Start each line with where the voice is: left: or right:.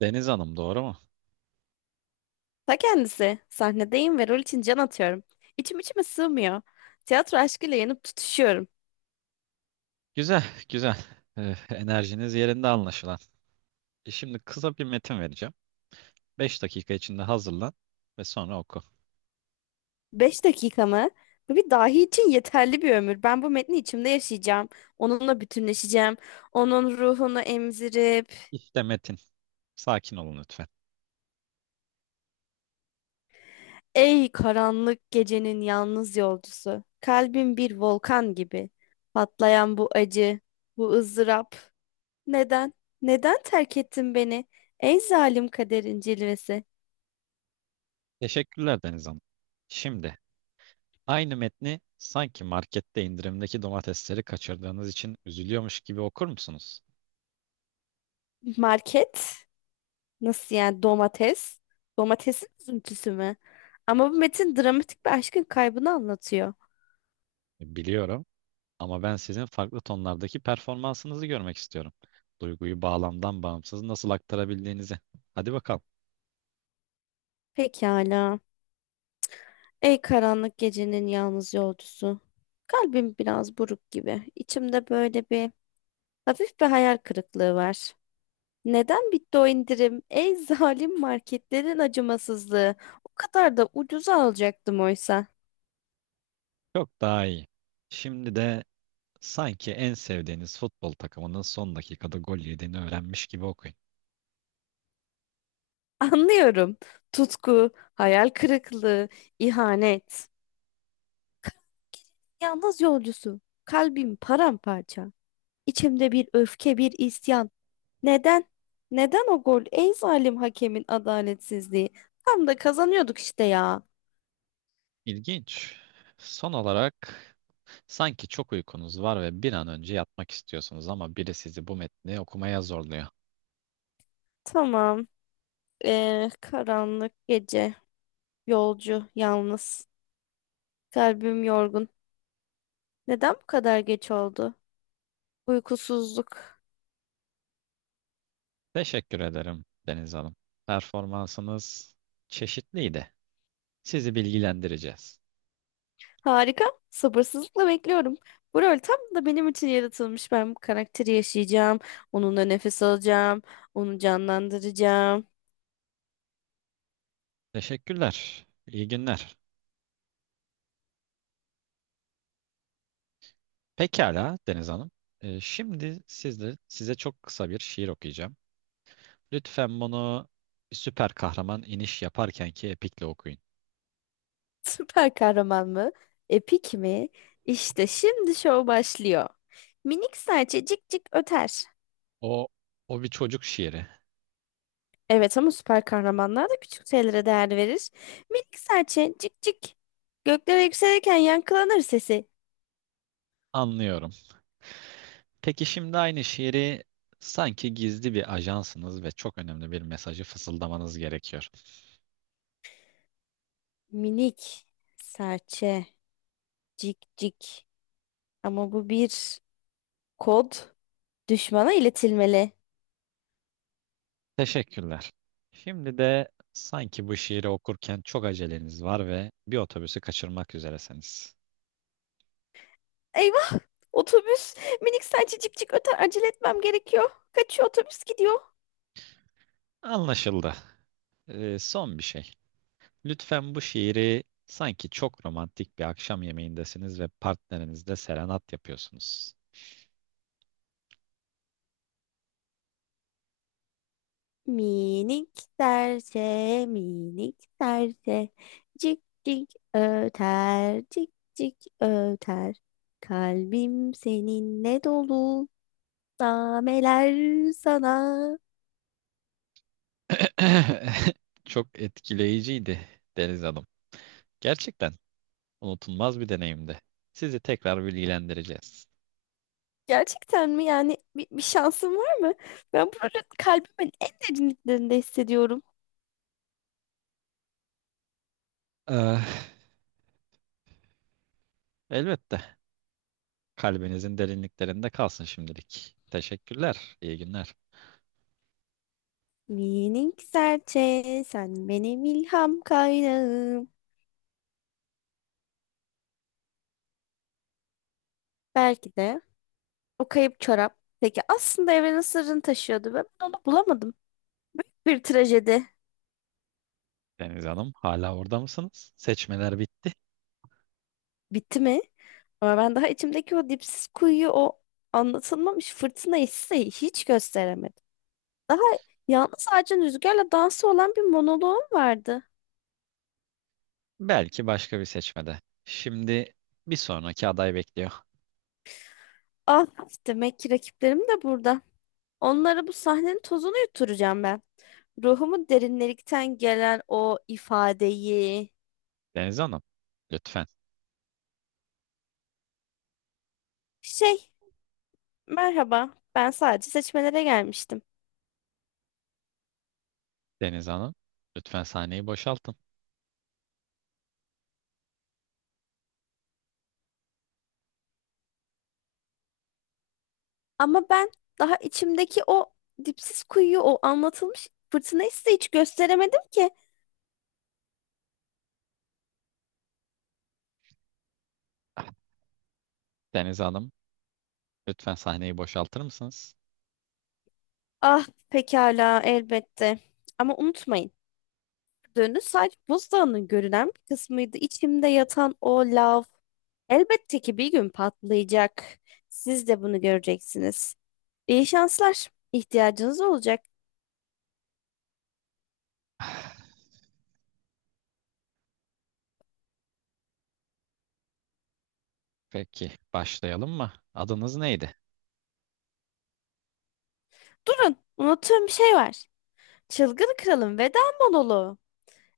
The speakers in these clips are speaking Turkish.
right: Deniz Hanım doğru mu?
left: Ta kendisi. Sahnedeyim ve rol için can atıyorum. İçim içime sığmıyor. Tiyatro aşkıyla yanıp tutuşuyorum.
right: Güzel, güzel. Enerjiniz yerinde anlaşılan. Şimdi kısa bir metin vereceğim. 5 dakika içinde hazırlan ve sonra oku.
left: Beş dakika mı? Bu bir dahi için yeterli bir ömür. Ben bu metni içimde yaşayacağım. Onunla bütünleşeceğim. Onun ruhunu emzirip...
right: İşte metin. Sakin olun lütfen.
left: Ey karanlık gecenin yalnız yolcusu. Kalbim bir volkan gibi. Patlayan bu acı, bu ızdırap. Neden? Neden terk ettin beni? Ey zalim kaderin cilvesi.
right: Teşekkürler Deniz Hanım. Şimdi aynı metni sanki markette indirimdeki domatesleri kaçırdığınız için üzülüyormuş gibi okur musunuz?
left: Market? Nasıl yani domates? Domatesin üzüntüsü mü? Ama bu metin dramatik bir aşkın kaybını anlatıyor.
right: Biliyorum ama ben sizin farklı tonlardaki performansınızı görmek istiyorum. Duyguyu bağlamdan bağımsız nasıl aktarabildiğinizi. Hadi bakalım.
left: Pekala. Ey karanlık gecenin yalnız yolcusu. Kalbim biraz buruk gibi. İçimde böyle bir hafif hayal kırıklığı var. Neden bitti o indirim? Ey zalim marketlerin acımasızlığı. O kadar da ucuza alacaktım oysa.
right: Çok daha iyi. Şimdi de sanki en sevdiğiniz futbol takımının son dakikada gol yediğini öğrenmiş gibi okuyun.
left: Anlıyorum. Tutku, hayal kırıklığı, ihanet. Yalnız yolcusu. Kalbim paramparça. İçimde bir öfke, bir isyan. Neden? Neden o gol? Ey zalim hakemin adaletsizliği. Tam da kazanıyorduk işte ya.
right: İlginç. Son olarak sanki çok uykunuz var ve bir an önce yatmak istiyorsunuz ama biri sizi bu metni okumaya zorluyor.
left: Tamam. Karanlık gece. Yolcu, yalnız. Kalbim yorgun. Neden bu kadar geç oldu? Uykusuzluk.
right: Teşekkür ederim Deniz Hanım. Performansınız çeşitliydi. Sizi bilgilendireceğiz.
left: Harika. Sabırsızlıkla bekliyorum. Bu rol tam da benim için yaratılmış. Ben bu karakteri yaşayacağım. Onunla nefes alacağım. Onu canlandıracağım.
right: Teşekkürler. İyi günler. Pekala Deniz Hanım. Şimdi sizde, size çok kısa bir şiir okuyacağım. Lütfen bunu bir süper kahraman iniş yaparken ki epikle okuyun.
left: Süper kahraman mı? Epik mi? İşte şimdi şov başlıyor. Minik serçe cik cik öter.
right: O, o bir çocuk şiiri.
left: Evet ama süper kahramanlar da küçük şeylere değer verir. Minik serçe cik cik. Göklere yükselirken yankılanır sesi.
right: Anlıyorum. Peki şimdi aynı şiiri sanki gizli bir ajansınız ve çok önemli bir mesajı fısıldamanız gerekiyor.
left: Minik serçe cik cik. Ama bu bir kod. Düşmana iletilmeli.
right: Teşekkürler. Şimdi de sanki bu şiiri okurken çok aceleniz var ve bir otobüsü kaçırmak üzeresiniz.
left: Eyvah! Otobüs. Minik serçe cik cik öter. Acele etmem gerekiyor. Kaçıyor otobüs gidiyor.
right: Anlaşıldı. Son bir şey. Lütfen bu şiiri sanki çok romantik bir akşam yemeğindesiniz ve partnerinizle serenat yapıyorsunuz.
left: Minik serçe, minik serçe, cik cik öter, cik cik öter. Kalbim seninle dolu, nameler sana.
right: Çok etkileyiciydi Deniz Hanım. Gerçekten unutulmaz bir deneyimdi. Sizi tekrar bilgilendireceğiz.
left: Gerçekten mi? Yani bir şansım var mı? Ben bunu kalbimin en derinliklerinde hissediyorum.
right: Eh, Elbette. Kalbinizin derinliklerinde kalsın şimdilik. Teşekkürler. İyi günler.
left: Minik serçe, sen benim ilham kaynağım. Belki de o kayıp çorap. Peki aslında evrenin sırrını taşıyordu ve ben onu bulamadım. Bir trajedi.
right: Deniz Hanım, hala orada mısınız? Seçmeler bitti.
left: Bitti mi? Ama ben daha içimdeki o dipsiz kuyuyu, o anlatılmamış fırtına hissi hiç gösteremedim. Daha yalnız ağacın rüzgarla dansı olan bir monoloğum vardı.
right: Belki başka bir seçmede. Şimdi bir sonraki aday bekliyor.
left: Ah, demek ki rakiplerim de burada. Onlara bu sahnenin tozunu yutturacağım ben. Ruhumun derinlerikten gelen o ifadeyi.
right: Deniz Hanım, lütfen.
left: Şey, merhaba. Ben sadece seçmelere gelmiştim.
right: Deniz Hanım, lütfen sahneyi boşaltın.
left: Ama ben daha içimdeki o dipsiz kuyuyu, o anlatılmış fırtınayı size hiç gösteremedim ki.
right: Ah, Deniz Hanım, lütfen sahneyi boşaltır mısınız?
left: Ah, pekala, elbette. Ama unutmayın. Dönü sadece buzdağının görünen bir kısmıydı. İçimde yatan o lav. Elbette ki bir gün patlayacak. Siz de bunu göreceksiniz. İyi şanslar. İhtiyacınız olacak.
right: Ah, peki, başlayalım mı? Adınız neydi?
left: Durun, unuttuğum bir şey var. Çılgın Kral'ın veda monoloğu.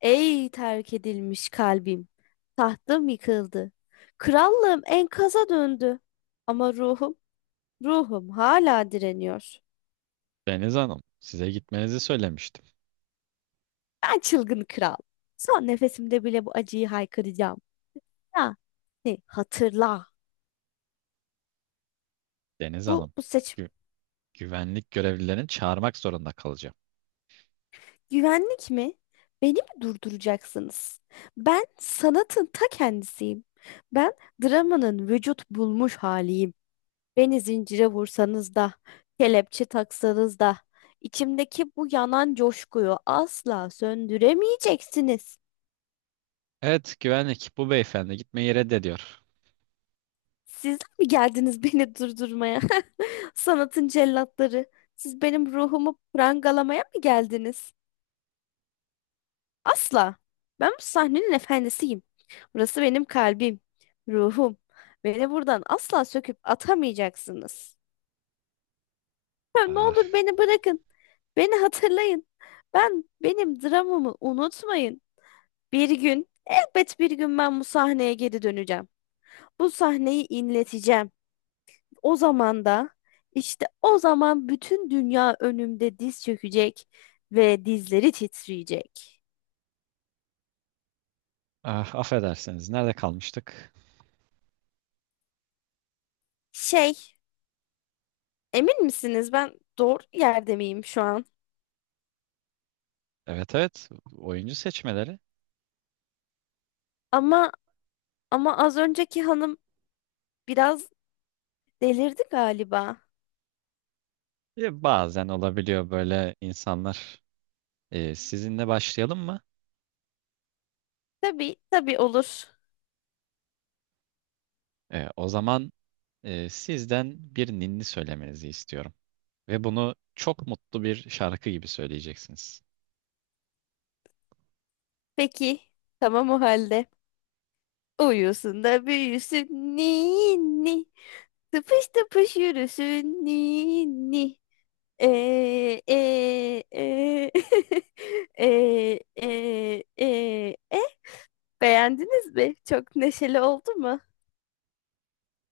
left: Ey terk edilmiş kalbim, tahtım yıkıldı. Krallığım enkaza döndü. Ama ruhum hala direniyor.
right: Deniz Hanım, size gitmenizi söylemiştim.
left: Ben çılgın kral. Son nefesimde bile bu acıyı haykıracağım. Ya, ne, hatırla.
right: Deniz
left: Bu,
right: Hanım,
left: bu seçim.
right: gü- güvenlik görevlilerini çağırmak zorunda kalacağım.
left: Güvenlik mi? Beni mi durduracaksınız? Ben sanatın ta kendisiyim. Ben dramanın vücut bulmuş haliyim. Beni zincire vursanız da, kelepçe taksanız da, içimdeki bu yanan coşkuyu asla söndüremeyeceksiniz.
right: Evet güvenlik, bu beyefendi gitmeyi reddediyor.
left: Sizler mi geldiniz beni durdurmaya? Sanatın cellatları, siz benim ruhumu prangalamaya mı geldiniz? Asla. Ben bu sahnenin efendisiyim. Burası benim kalbim, ruhum. Beni buradan asla söküp atamayacaksınız. Ya, ne
right: Ah,
left: olur beni bırakın. Beni hatırlayın. Benim dramımı unutmayın. Bir gün, elbet bir gün ben bu sahneye geri döneceğim. Bu sahneyi inleteceğim. O zaman da, işte o zaman bütün dünya önümde diz çökecek ve dizleri titreyecek.
right: ah, affedersiniz, nerede kalmıştık?
left: Şey, emin misiniz, ben doğru yerde miyim şu an?
right: Evet, evet, oyuncu seçmeleri.
left: Ama ama az önceki hanım biraz delirdi galiba.
right: Bazen olabiliyor böyle insanlar. Sizinle başlayalım mı?
left: Tabii, tabii, olur.
right: O zaman sizden bir ninni söylemenizi istiyorum. Ve bunu çok mutlu bir şarkı gibi söyleyeceksiniz.
left: Peki, tamam o halde. Uyusun da büyüsün ninni. Tıpış tıpış yürüsün ninni. Ee, e, e. Ee, e, e, e. Beğendiniz mi? Çok neşeli oldu mu?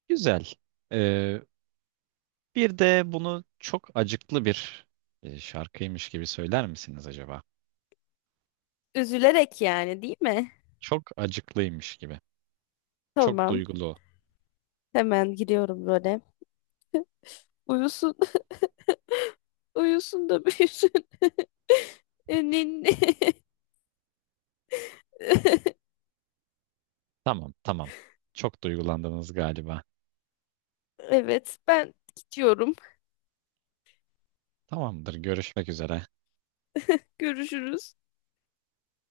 right: Güzel. E, Bir de bunu çok acıklı bir şarkıymış gibi söyler misiniz acaba?
left: Üzülerek yani değil mi?
right: Çok acıklıymış gibi. Çok
left: Tamam.
right: duygulu.
left: Hemen giriyorum role. Uyusun. Uyusun da büyüsün. Ninni.
right: Tamam, tamam. Çok duygulandınız galiba.
left: Evet, ben gidiyorum.
right: Tamamdır, görüşmek üzere.
left: Görüşürüz.